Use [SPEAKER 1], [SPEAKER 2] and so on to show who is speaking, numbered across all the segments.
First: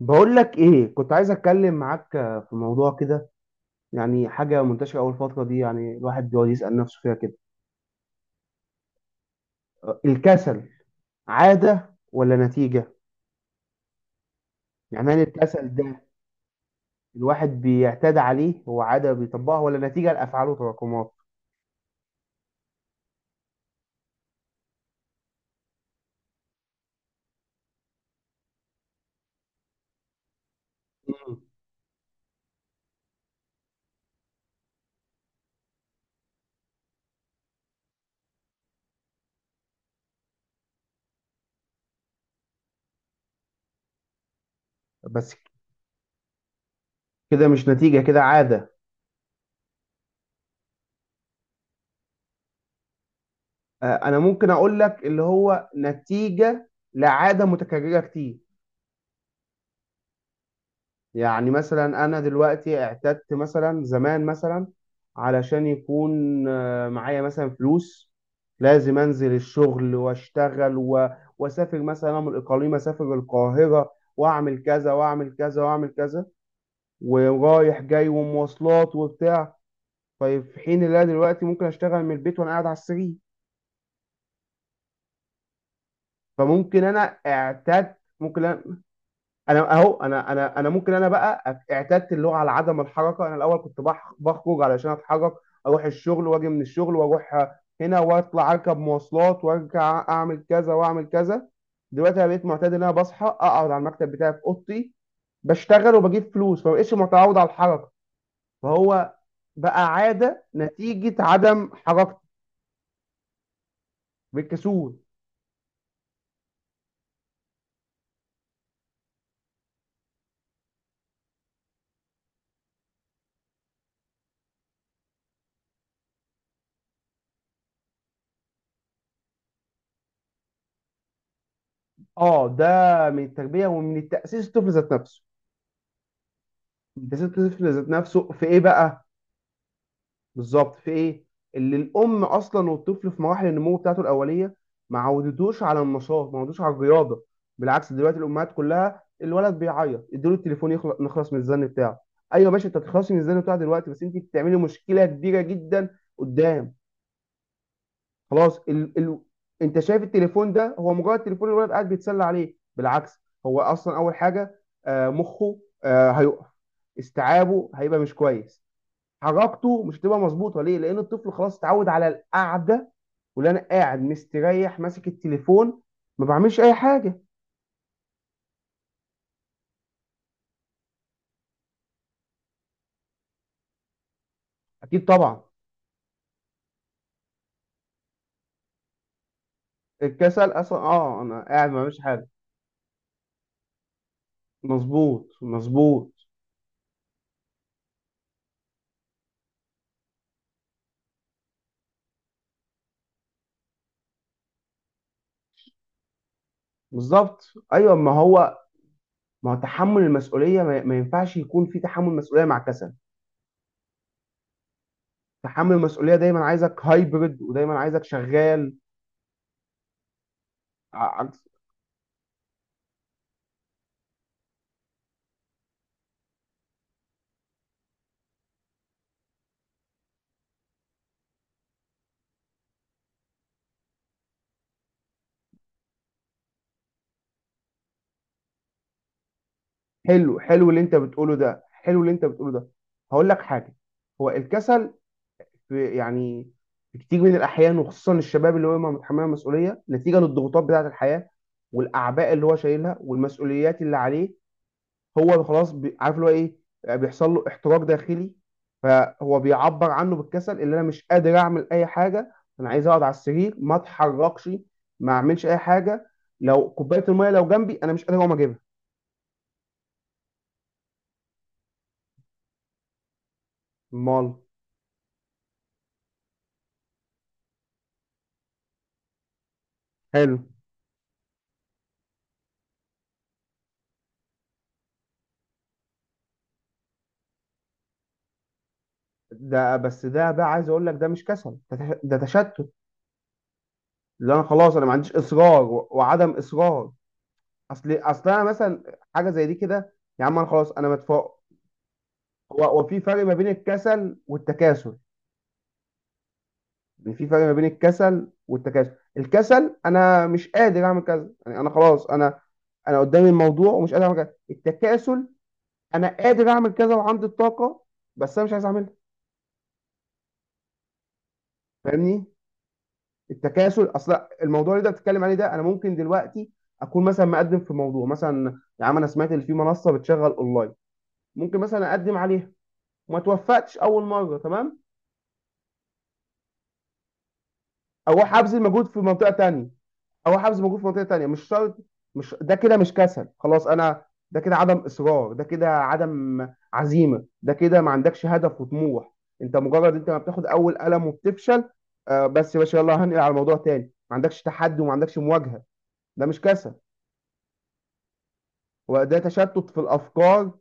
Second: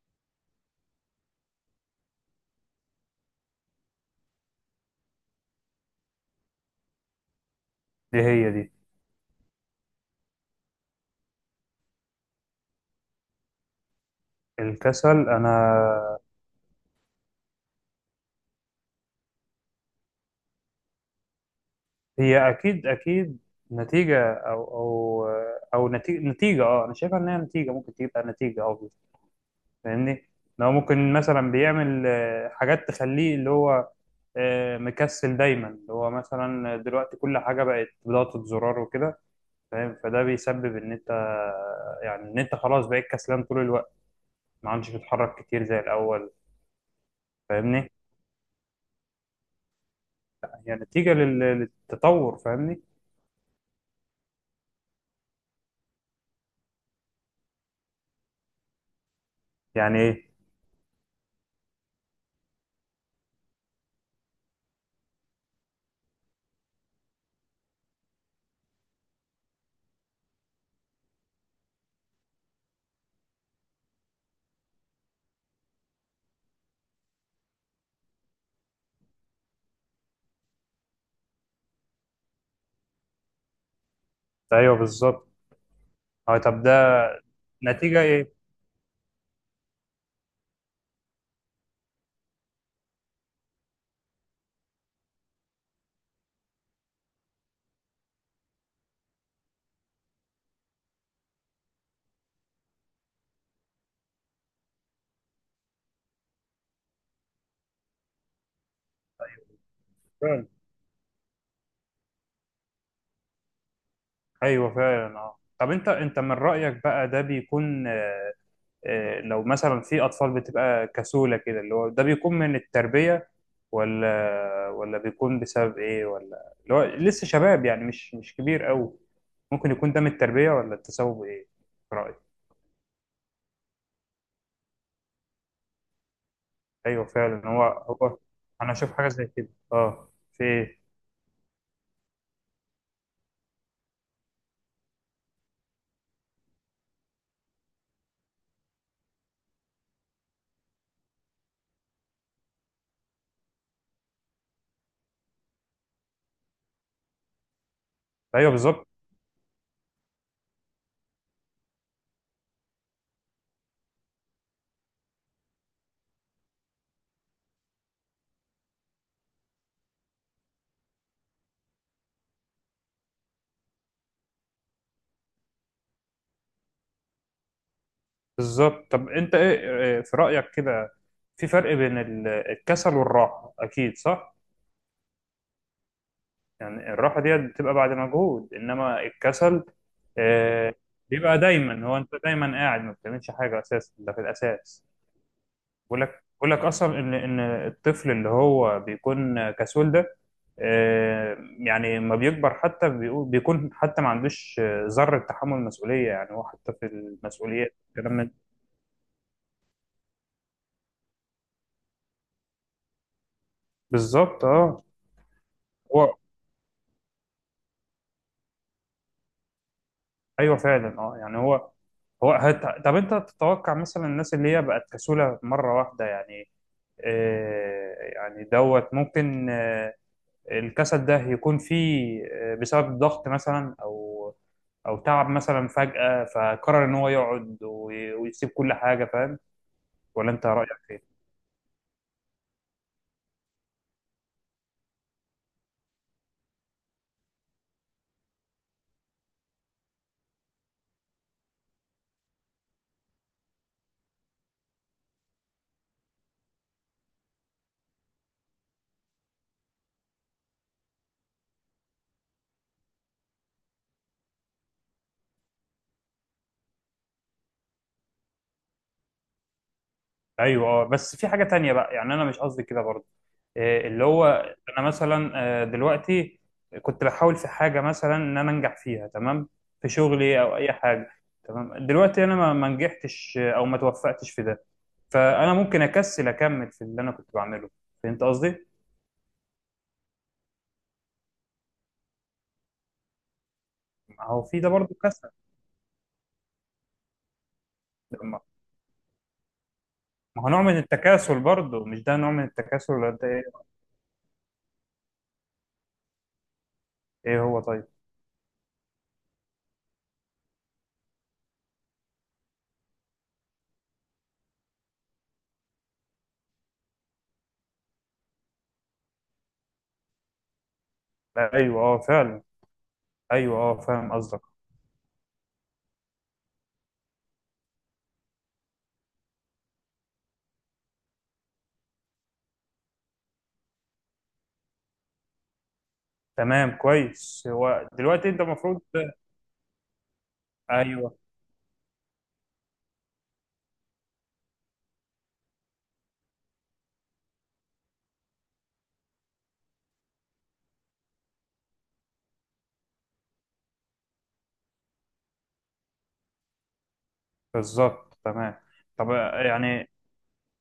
[SPEAKER 1] بقول لك ايه، كنت عايز اتكلم معاك في موضوع كده. يعني حاجه منتشره اول فتره دي، يعني الواحد بيقعد يسال نفسه فيها كده،
[SPEAKER 2] دي هي دي،
[SPEAKER 1] الكسل عاده ولا نتيجه؟ يعني هل
[SPEAKER 2] الكسل.
[SPEAKER 1] الكسل ده
[SPEAKER 2] انا
[SPEAKER 1] الواحد بيعتاد عليه، هو عاده بيطبقها ولا نتيجه لافعاله وتراكمات؟
[SPEAKER 2] هي اكيد اكيد نتيجة، او نتيجة اه، انا شايفها ان هي نتيجة. ممكن تبقى نتيجة، او فاهمني؟ لو ممكن
[SPEAKER 1] مم.
[SPEAKER 2] مثلا بيعمل حاجات تخليه اللي هو مكسل دايما، اللي هو مثلا دلوقتي كل حاجة بقت بضغطة زرار وكده، فاهم؟ فده بيسبب ان انت، يعني ان انت خلاص بقيت كسلان طول الوقت، ما عادش
[SPEAKER 1] بس
[SPEAKER 2] بتتحرك كتير زي الاول،
[SPEAKER 1] كده مش
[SPEAKER 2] فاهمني؟
[SPEAKER 1] نتيجه، كده عاده.
[SPEAKER 2] هي نتيجة للتطور، فاهمني؟
[SPEAKER 1] انا ممكن اقول لك اللي هو نتيجه لعاده متكرره كتير.
[SPEAKER 2] يعني ايه؟
[SPEAKER 1] يعني مثلا انا دلوقتي اعتدت، مثلا زمان مثلا علشان يكون معايا مثلا فلوس لازم انزل الشغل واشتغل واسافر، مثلا أنا من الاقاليم اسافر القاهره، واعمل كذا واعمل كذا واعمل كذا، ورايح جاي ومواصلات وبتاع. طيب في حين اللي انا دلوقتي ممكن اشتغل من البيت وانا قاعد على السرير.
[SPEAKER 2] ايوه بالظبط. اه طب ده
[SPEAKER 1] فممكن انا اعتدت،
[SPEAKER 2] نتيجة ايه؟
[SPEAKER 1] ممكن انا ممكن انا بقى اعتدت اللغه على عدم الحركه. انا الاول كنت بخرج علشان اتحرك، اروح الشغل واجي من الشغل واروح هنا واطلع اركب مواصلات وارجع اعمل كذا واعمل كذا. دلوقتي انا بقيت معتاد ان انا بصحى اقعد على المكتب بتاعي في اوضتي بشتغل وبجيب فلوس، فما بقتش متعود على الحركه. فهو بقى عاده
[SPEAKER 2] فعلا.
[SPEAKER 1] نتيجه عدم حركتي،
[SPEAKER 2] ايوه
[SPEAKER 1] بالكسول.
[SPEAKER 2] فعلا. اه طب انت انت من رأيك بقى ده بيكون لو مثلا في اطفال بتبقى كسولة كده، اللي هو ده بيكون من التربية، ولا بيكون بسبب ايه، ولا اللي هو لسه شباب يعني مش كبير قوي؟ ممكن يكون ده من التربية ولا التسبب ايه في رأيك؟
[SPEAKER 1] اه، ده من التربيه ومن التاسيس، الطفل ذات نفسه.
[SPEAKER 2] ايوه
[SPEAKER 1] تاسيس
[SPEAKER 2] فعلا. هو
[SPEAKER 1] الطفل ذات
[SPEAKER 2] هو
[SPEAKER 1] نفسه في ايه
[SPEAKER 2] انا اشوف
[SPEAKER 1] بقى؟
[SPEAKER 2] حاجة زي كده. اه في
[SPEAKER 1] بالظبط،
[SPEAKER 2] ايه؟
[SPEAKER 1] في ايه؟ اللي الام اصلا والطفل في مراحل النمو بتاعته الاوليه ما عودتوش على النشاط، ما عودتوش على الرياضه. بالعكس، دلوقتي الامهات كلها الولد بيعيط اديله التليفون يخلص، نخلص من الزن بتاعه. ايوه، ماشي، انت تخلصي من الزن بتاعه دلوقتي، بس انت بتعملي مشكله كبيره جدا قدام.
[SPEAKER 2] ايوه
[SPEAKER 1] خلاص
[SPEAKER 2] بالظبط.
[SPEAKER 1] انت شايف التليفون ده هو مجرد تليفون الولد قاعد بيتسلى عليه، بالعكس هو اصلا اول حاجه مخه هيقف. استيعابه هيبقى مش كويس، حركته مش هتبقى مظبوطه. ليه؟ لان الطفل خلاص اتعود على القعده، واللي انا قاعد مستريح ماسك التليفون ما بعملش اي حاجه.
[SPEAKER 2] بالظبط، طب انت ايه، إيه في رأيك كده؟ في فرق بين الكسل والراحة، اكيد صح؟
[SPEAKER 1] اكيد طبعا،
[SPEAKER 2] يعني الراحة دي بتبقى بعد مجهود، انما الكسل
[SPEAKER 1] الكسل
[SPEAKER 2] آه،
[SPEAKER 1] اصلا اه
[SPEAKER 2] بيبقى
[SPEAKER 1] انا قاعد ما
[SPEAKER 2] دايما. هو
[SPEAKER 1] بعملش
[SPEAKER 2] انت
[SPEAKER 1] حاجه.
[SPEAKER 2] دايما قاعد ما بتعملش حاجة اساسا، ده في الاساس.
[SPEAKER 1] مظبوط،
[SPEAKER 2] بقول لك،
[SPEAKER 1] مظبوط.
[SPEAKER 2] بقول لك اصلا ان الطفل اللي هو بيكون كسول ده يعني لما بيكبر حتى بيكون حتى ما عندوش ذرة تحمل مسؤولية، يعني هو حتى في
[SPEAKER 1] بالظبط،
[SPEAKER 2] المسؤوليات
[SPEAKER 1] ايوه ما
[SPEAKER 2] الكلام من
[SPEAKER 1] هو. ما هو تحمل المسؤوليه ما ينفعش يكون في تحمل مسؤوليه مع كسل.
[SPEAKER 2] بالظبط. اه
[SPEAKER 1] تحمل المسؤوليه
[SPEAKER 2] هو
[SPEAKER 1] دايما عايزك هايبرد ودايما عايزك شغال.
[SPEAKER 2] ايوه فعلا. اه يعني
[SPEAKER 1] عكس.
[SPEAKER 2] هو طب انت تتوقع مثلا الناس اللي هي بقت كسولة مرة واحدة، يعني يعني دوت، ممكن الكسل ده يكون فيه بسبب ضغط مثلا، او او تعب مثلا فجأة، فقرر ان هو يقعد ويسيب كل حاجة، فاهم؟ ولا
[SPEAKER 1] حلو
[SPEAKER 2] انت رأيك
[SPEAKER 1] حلو اللي انت
[SPEAKER 2] ايه؟
[SPEAKER 1] بتقوله ده حلو اللي انت بتقوله ده. هقول لك حاجه، هو الكسل في، يعني في كتير من الأحيان، وخصوصا الشباب اللي هو متحملها مسؤولية، نتيجة للضغوطات بتاعة الحياة والأعباء اللي هو شايلها والمسؤوليات اللي عليه، هو خلاص عارف اللي هو إيه، بيحصل له احتراق داخلي. فهو بيعبر عنه بالكسل، اللي أنا مش قادر أعمل أي حاجة، أنا عايز أقعد على السرير ما أتحركش، ما أعملش أي حاجة، لو كوباية المية لو جنبي أنا مش قادر أقوم أجيبها.
[SPEAKER 2] ايوه اه. بس في حاجه تانية بقى، يعني انا مش قصدي كده برضه. إيه اللي هو،
[SPEAKER 1] مال،
[SPEAKER 2] انا مثلا دلوقتي كنت بحاول في حاجه مثلا ان انا انجح فيها، تمام، في
[SPEAKER 1] حلو
[SPEAKER 2] شغلي او اي حاجه، تمام. دلوقتي انا ما نجحتش او ما توفقتش في ده. فانا ممكن اكسل اكمل في اللي انا كنت بعمله، فهمت قصدي؟
[SPEAKER 1] ده. بس ده بقى عايز أقول لك ده مش كسل، ده تشتت،
[SPEAKER 2] ما
[SPEAKER 1] اللي انا
[SPEAKER 2] هو في ده
[SPEAKER 1] خلاص انا ما
[SPEAKER 2] برضه
[SPEAKER 1] عنديش
[SPEAKER 2] كسل.
[SPEAKER 1] اصرار وعدم اصرار. اصل
[SPEAKER 2] ما
[SPEAKER 1] انا مثلا حاجه زي دي كده، يا عم
[SPEAKER 2] ما
[SPEAKER 1] انا
[SPEAKER 2] هو نوع
[SPEAKER 1] خلاص
[SPEAKER 2] من
[SPEAKER 1] انا
[SPEAKER 2] التكاسل
[SPEAKER 1] متفوق.
[SPEAKER 2] برضه، مش ده نوع من
[SPEAKER 1] هو
[SPEAKER 2] التكاسل
[SPEAKER 1] في
[SPEAKER 2] ولا
[SPEAKER 1] فرق
[SPEAKER 2] ده
[SPEAKER 1] ما
[SPEAKER 2] ايه؟
[SPEAKER 1] بين الكسل والتكاسل. يعني في فرق
[SPEAKER 2] إيه
[SPEAKER 1] ما
[SPEAKER 2] هو
[SPEAKER 1] بين
[SPEAKER 2] طيب.
[SPEAKER 1] الكسل والتكاسل، الكسل انا مش قادر اعمل كذا، يعني انا خلاص، انا انا قدامي الموضوع ومش قادر اعمل كذا. التكاسل انا قادر اعمل كذا وعندي الطاقه بس انا مش عايز اعملها.
[SPEAKER 2] ايوه اه
[SPEAKER 1] فاهمني؟
[SPEAKER 2] فعلا. ايوه اه
[SPEAKER 1] التكاسل
[SPEAKER 2] فاهم
[SPEAKER 1] اصل
[SPEAKER 2] قصدك.
[SPEAKER 1] الموضوع اللي انت بتتكلم عليه ده، انا ممكن دلوقتي اكون مثلا مقدم في موضوع، مثلا يا عم انا سمعت ان في منصه بتشغل اونلاين ممكن مثلا اقدم عليها وما توفقتش اول مره. تمام،
[SPEAKER 2] تمام كويس. هو دلوقتي
[SPEAKER 1] اروح
[SPEAKER 2] انت
[SPEAKER 1] ابذل
[SPEAKER 2] المفروض
[SPEAKER 1] مجهود في منطقه تانية اروح ابذل مجهود في منطقه
[SPEAKER 2] ايوه
[SPEAKER 1] تانية، مش شرط. مش ده كده مش كسل خلاص، انا ده كده عدم اصرار، ده كده عدم عزيمه، ده كده ما عندكش هدف وطموح. انت مجرد انت ما بتاخد اول قلم وبتفشل، آه بس يا باشا يلا هنقل على موضوع تاني. ما عندكش تحدي وما عندكش مواجهه، ده مش كسل،
[SPEAKER 2] بالظبط تمام. طب
[SPEAKER 1] وده تشتت في
[SPEAKER 2] يعني
[SPEAKER 1] الافكار.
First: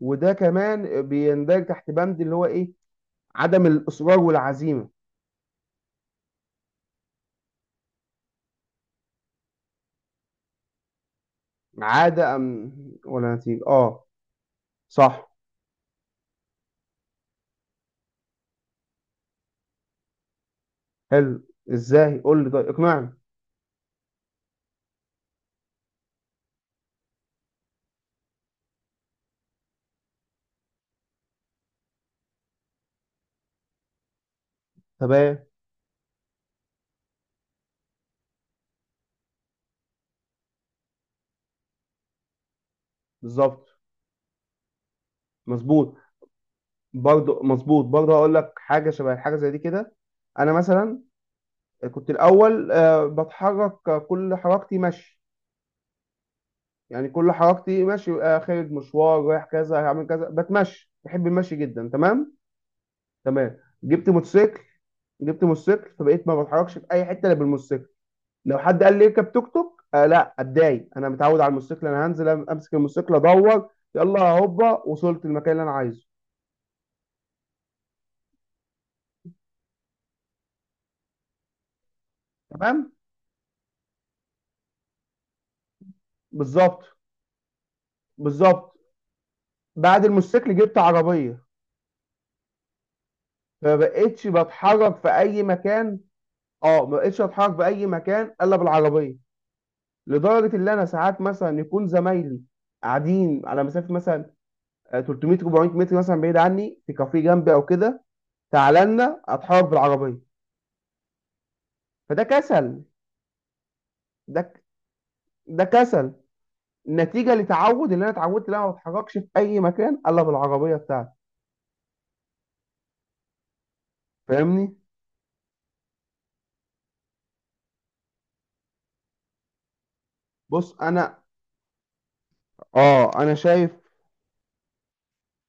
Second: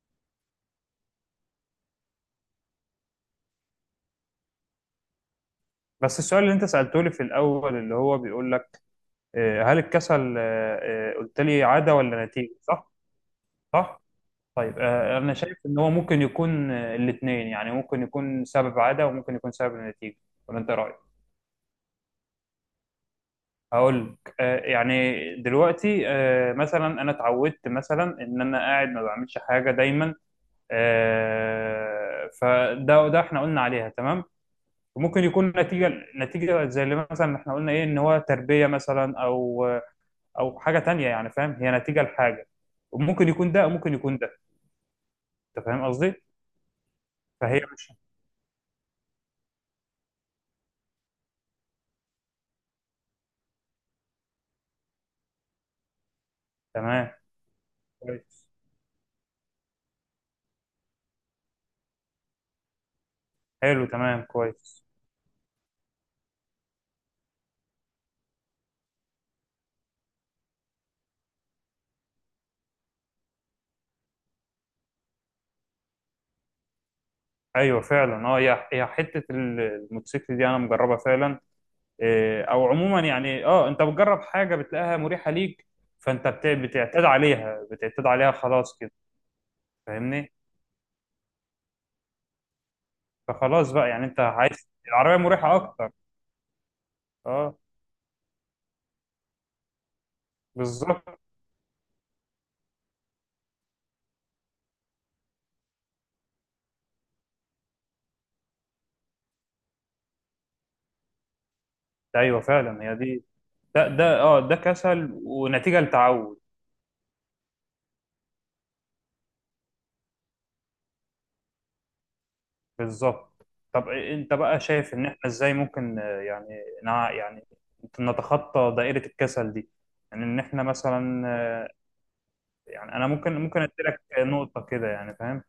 [SPEAKER 1] وده كمان بيندرج تحت بند اللي هو ايه، عدم الاصرار والعزيمه.
[SPEAKER 2] بس السؤال اللي انت سألته لي في الاول اللي هو بيقول لك هل الكسل قلت لي عادة ولا
[SPEAKER 1] عادة
[SPEAKER 2] نتيجة، صح؟
[SPEAKER 1] ولا نتيجة؟
[SPEAKER 2] صح.
[SPEAKER 1] اه،
[SPEAKER 2] طيب
[SPEAKER 1] صح.
[SPEAKER 2] انا شايف ان هو ممكن يكون الاثنين، يعني ممكن يكون سبب عادة وممكن يكون سبب نتيجة. ولا انت إيه رأيك؟
[SPEAKER 1] حلو، ازاي؟ قول لي طيب، اقنعني.
[SPEAKER 2] هقول لك يعني دلوقتي مثلا انا اتعودت مثلا ان انا قاعد ما بعملش حاجة دايما فده احنا قلنا عليها تمام. وممكن
[SPEAKER 1] تمام،
[SPEAKER 2] يكون نتيجة زي اللي مثلا احنا قلنا ايه، ان هو تربية مثلا، او او حاجة تانية. يعني فاهم، هي نتيجة لحاجة. وممكن يكون ده
[SPEAKER 1] بالظبط.
[SPEAKER 2] وممكن يكون ده. انت فاهم
[SPEAKER 1] مظبوط.
[SPEAKER 2] قصدي؟
[SPEAKER 1] برضو
[SPEAKER 2] فهي
[SPEAKER 1] مظبوط،
[SPEAKER 2] مش
[SPEAKER 1] برضو هقول لك حاجة شبه حاجة زي دي كده. أنا مثلا كنت الأول بتحرك، كل حركتي مشي. يعني
[SPEAKER 2] تمام
[SPEAKER 1] كل حركتي مشي،
[SPEAKER 2] كويس.
[SPEAKER 1] خارج مشوار، رايح كذا، هعمل كذا، بتمشي، بحب المشي جدا. تمام، تمام.
[SPEAKER 2] حلو
[SPEAKER 1] جبت
[SPEAKER 2] تمام
[SPEAKER 1] موتوسيكل.
[SPEAKER 2] كويس.
[SPEAKER 1] فبقيت ما بتحركش في أي حتة إلا بالموتوسيكل. لو حد قال لي اركب توك توك، آه لا اتضايق، انا متعود على الموتوسيكل، انا هنزل امسك الموتوسيكل ادور، يلا هوبا وصلت المكان اللي انا عايزه.
[SPEAKER 2] ايوه فعلا اه. هي حتة الموتوسيكل دي انا مجربها فعلا. إيه، او
[SPEAKER 1] تمام،
[SPEAKER 2] عموما يعني اه انت بتجرب حاجة بتلاقيها مريحة ليك، فانت
[SPEAKER 1] بالظبط،
[SPEAKER 2] بتعتاد عليها، بتعتاد عليها
[SPEAKER 1] بالظبط.
[SPEAKER 2] خلاص كده،
[SPEAKER 1] بعد
[SPEAKER 2] فاهمني؟
[SPEAKER 1] الموتوسيكل جبت عربيه،
[SPEAKER 2] فخلاص
[SPEAKER 1] فما
[SPEAKER 2] بقى، يعني انت
[SPEAKER 1] بقتش
[SPEAKER 2] عايز
[SPEAKER 1] بتحرك في
[SPEAKER 2] العربية
[SPEAKER 1] اي
[SPEAKER 2] مريحة اكتر.
[SPEAKER 1] مكان اه ما بقتش اتحرك
[SPEAKER 2] اه
[SPEAKER 1] في اي مكان الا بالعربيه. لدرجه ان انا ساعات
[SPEAKER 2] بالظبط.
[SPEAKER 1] مثلا يكون زمايلي قاعدين على مسافه مثلا 300 400 متر مثلا بعيد عني في كافيه جنبي او كده، تعالى لنا، اتحرك بالعربيه. فده
[SPEAKER 2] ايوه فعلا
[SPEAKER 1] كسل.
[SPEAKER 2] هي دي. ده ده اه
[SPEAKER 1] ده،
[SPEAKER 2] ده كسل ونتيجه
[SPEAKER 1] كسل
[SPEAKER 2] لتعود.
[SPEAKER 1] نتيجه لتعود، اللي انا اتعودت ان انا ما بتحركش في اي مكان الا بالعربيه بتاعتي.
[SPEAKER 2] بالظبط. طب انت بقى
[SPEAKER 1] فاهمني؟
[SPEAKER 2] شايف ان احنا ازاي ممكن يعني يعني نتخطى دائره الكسل دي؟ يعني ان احنا
[SPEAKER 1] بص انا،
[SPEAKER 2] مثلا يعني انا ممكن ممكن
[SPEAKER 1] شايف
[SPEAKER 2] ادي لك نقطه كده، يعني فاهم،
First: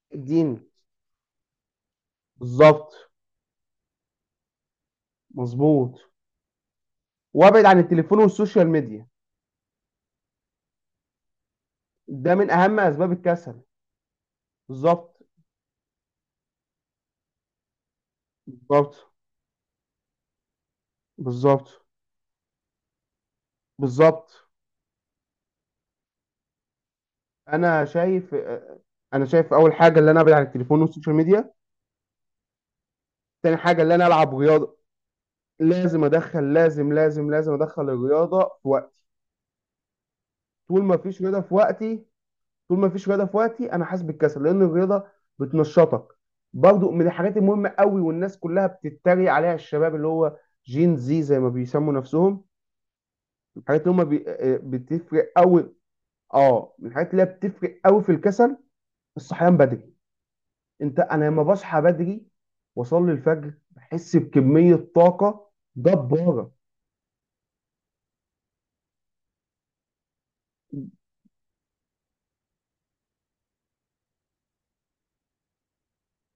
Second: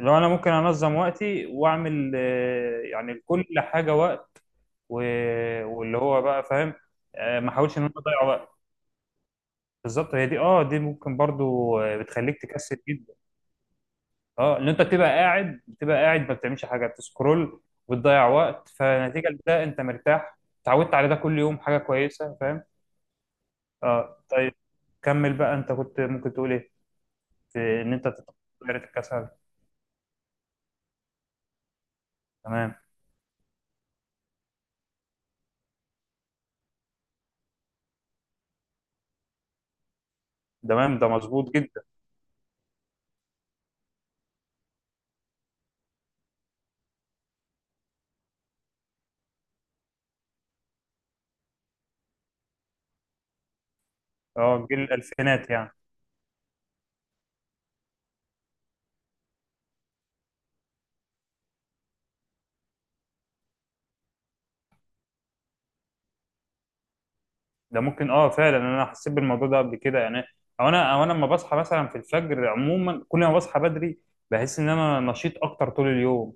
[SPEAKER 2] لو انا ممكن
[SPEAKER 1] الدين.
[SPEAKER 2] انظم وقتي واعمل
[SPEAKER 1] بالظبط،
[SPEAKER 2] يعني لكل حاجه وقت. و- واللي
[SPEAKER 1] مظبوط.
[SPEAKER 2] هو بقى فاهم ما
[SPEAKER 1] وابعد
[SPEAKER 2] احاولش
[SPEAKER 1] عن
[SPEAKER 2] ان انا
[SPEAKER 1] التليفون
[SPEAKER 2] اضيع وقت.
[SPEAKER 1] والسوشيال ميديا،
[SPEAKER 2] بالظبط هي دي. اه دي ممكن برضو
[SPEAKER 1] ده
[SPEAKER 2] بتخليك
[SPEAKER 1] من
[SPEAKER 2] تكسل
[SPEAKER 1] اهم اسباب
[SPEAKER 2] جدا.
[SPEAKER 1] الكسل.
[SPEAKER 2] اه ان انت بتبقى
[SPEAKER 1] بالظبط،
[SPEAKER 2] قاعد، بتبقى قاعد ما بتعملش حاجه، بتسكرول وبتضيع وقت.
[SPEAKER 1] بالظبط،
[SPEAKER 2] فنتيجه لده انت مرتاح، اتعودت على ده كل يوم.
[SPEAKER 1] بالظبط،
[SPEAKER 2] حاجه كويسه فاهم. اه
[SPEAKER 1] بالظبط.
[SPEAKER 2] طيب، كمل بقى. انت كنت ممكن تقول ايه في
[SPEAKER 1] انا
[SPEAKER 2] ان انت
[SPEAKER 1] شايف
[SPEAKER 2] تطور دايره
[SPEAKER 1] انا
[SPEAKER 2] الكسل؟
[SPEAKER 1] شايف اول حاجه اللي انا ابعد عن التليفون والسوشيال ميديا.
[SPEAKER 2] تمام.
[SPEAKER 1] تاني حاجه اللي انا العب رياضه، لازم ادخل، لازم لازم لازم ادخل الرياضه في وقتي. طول ما
[SPEAKER 2] تمام ده
[SPEAKER 1] فيش رياضه
[SPEAKER 2] مظبوط
[SPEAKER 1] في
[SPEAKER 2] جدا.
[SPEAKER 1] وقتي، انا حاسس بالكسل، لان الرياضه بتنشطك. برضو من الحاجات المهمه قوي، والناس كلها بتتريق عليها، الشباب اللي هو جين زي ما بيسموا نفسهم، الحاجات اللي هم بي... آه،
[SPEAKER 2] اه جيل
[SPEAKER 1] بتفرق
[SPEAKER 2] الالفينات يعني.
[SPEAKER 1] قوي. اه، من الحاجات اللي هي بتفرق قوي في الكسل الصحيان بدري. انت انا لما بصحى بدري واصلي الفجر بحس بكميه طاقه جباره.
[SPEAKER 2] ده ممكن. اه فعلا انا حسيت بالموضوع ده قبل كده، يعني او انا لما بصحى مثلا في الفجر عموما كل ما بصحى بدري بحس ان انا نشيط اكتر طول اليوم.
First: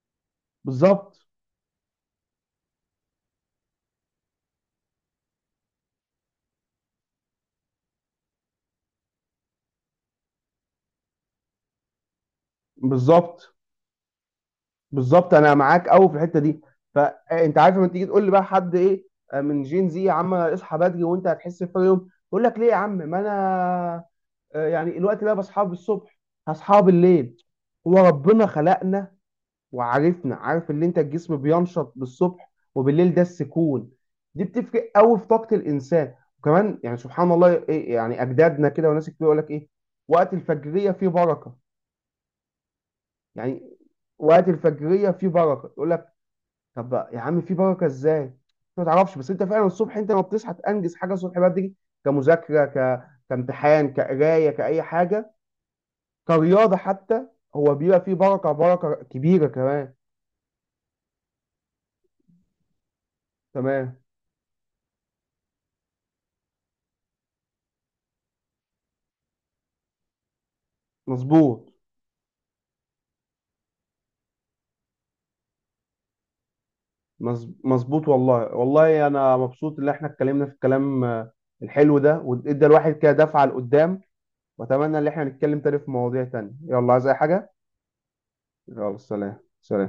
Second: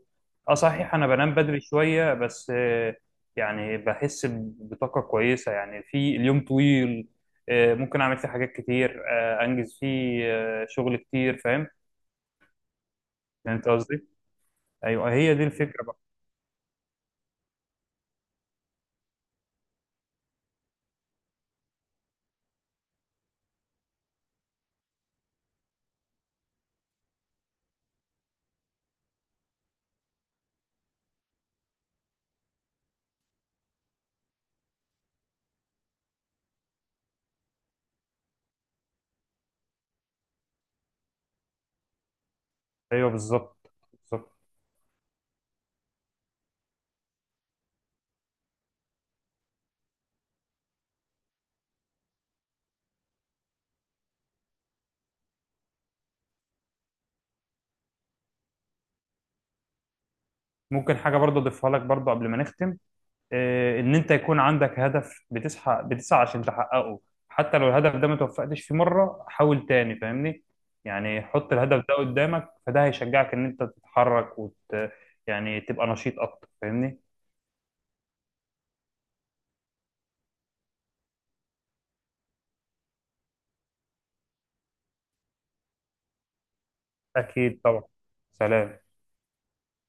[SPEAKER 2] اه صحيح انا
[SPEAKER 1] بالظبط،
[SPEAKER 2] بنام بدري شويه بس يعني بحس بطاقه كويسه، يعني في اليوم طويل ممكن اعمل فيه حاجات كتير، انجز فيه شغل كتير، فاهم؟
[SPEAKER 1] بالظبط،
[SPEAKER 2] يعني انت قصدي، ايوه
[SPEAKER 1] بالظبط.
[SPEAKER 2] هي دي
[SPEAKER 1] انا
[SPEAKER 2] الفكره
[SPEAKER 1] معاك
[SPEAKER 2] بقى.
[SPEAKER 1] قوي في الحته دي. فانت عارف لما تيجي تقول لي بقى حد ايه، من جين زي، يا عم اصحى بدري وانت هتحس بفرق يوم. يقول لك ليه يا عم، ما انا يعني الوقت ده بصحى الصبح، هصحى بالليل. هو ربنا خلقنا وعارفنا، عارف ان انت الجسم بينشط بالصبح، وبالليل ده السكون. دي بتفرق قوي في طاقه الانسان. وكمان يعني، سبحان الله، إيه يعني، اجدادنا كده وناس كتير يقول لك ايه، وقت الفجريه فيه بركه.
[SPEAKER 2] ايوه بالظبط
[SPEAKER 1] يعني
[SPEAKER 2] بالظبط.
[SPEAKER 1] وقت الفجريه فيه بركه، يقول لك طب يا عم في بركه ازاي انت ما تعرفش. بس انت فعلا الصبح، انت ما بتصحى تنجز حاجه الصبح بدري، كمذاكره، كامتحان، كقرايه، كاي حاجه، كرياضه حتى، هو بيبقى فيه بركه، بركه كبيره كمان.
[SPEAKER 2] ممكن حاجه برضه اضيفها لك برضه قبل ما نختم، ان
[SPEAKER 1] تمام،
[SPEAKER 2] انت يكون عندك هدف، بتسعى، بتسعى عشان تحققه. حتى لو الهدف ده ما توفقتش فيه مره، حاول تاني، فاهمني؟ يعني حط
[SPEAKER 1] مظبوط.
[SPEAKER 2] الهدف ده قدامك فده هيشجعك ان انت تتحرك وت، يعني تبقى نشيط اكتر، فاهمني.
[SPEAKER 1] مظبوط. والله والله انا مبسوط ان احنا اتكلمنا في الكلام الحلو ده، وادى الواحد كده دفعه لقدام. واتمنى ان احنا نتكلم تاني في مواضيع تانية. يلا، عايز اي حاجه؟
[SPEAKER 2] اكيد طبعا. سلام.
[SPEAKER 1] يلا، سلام، سلام.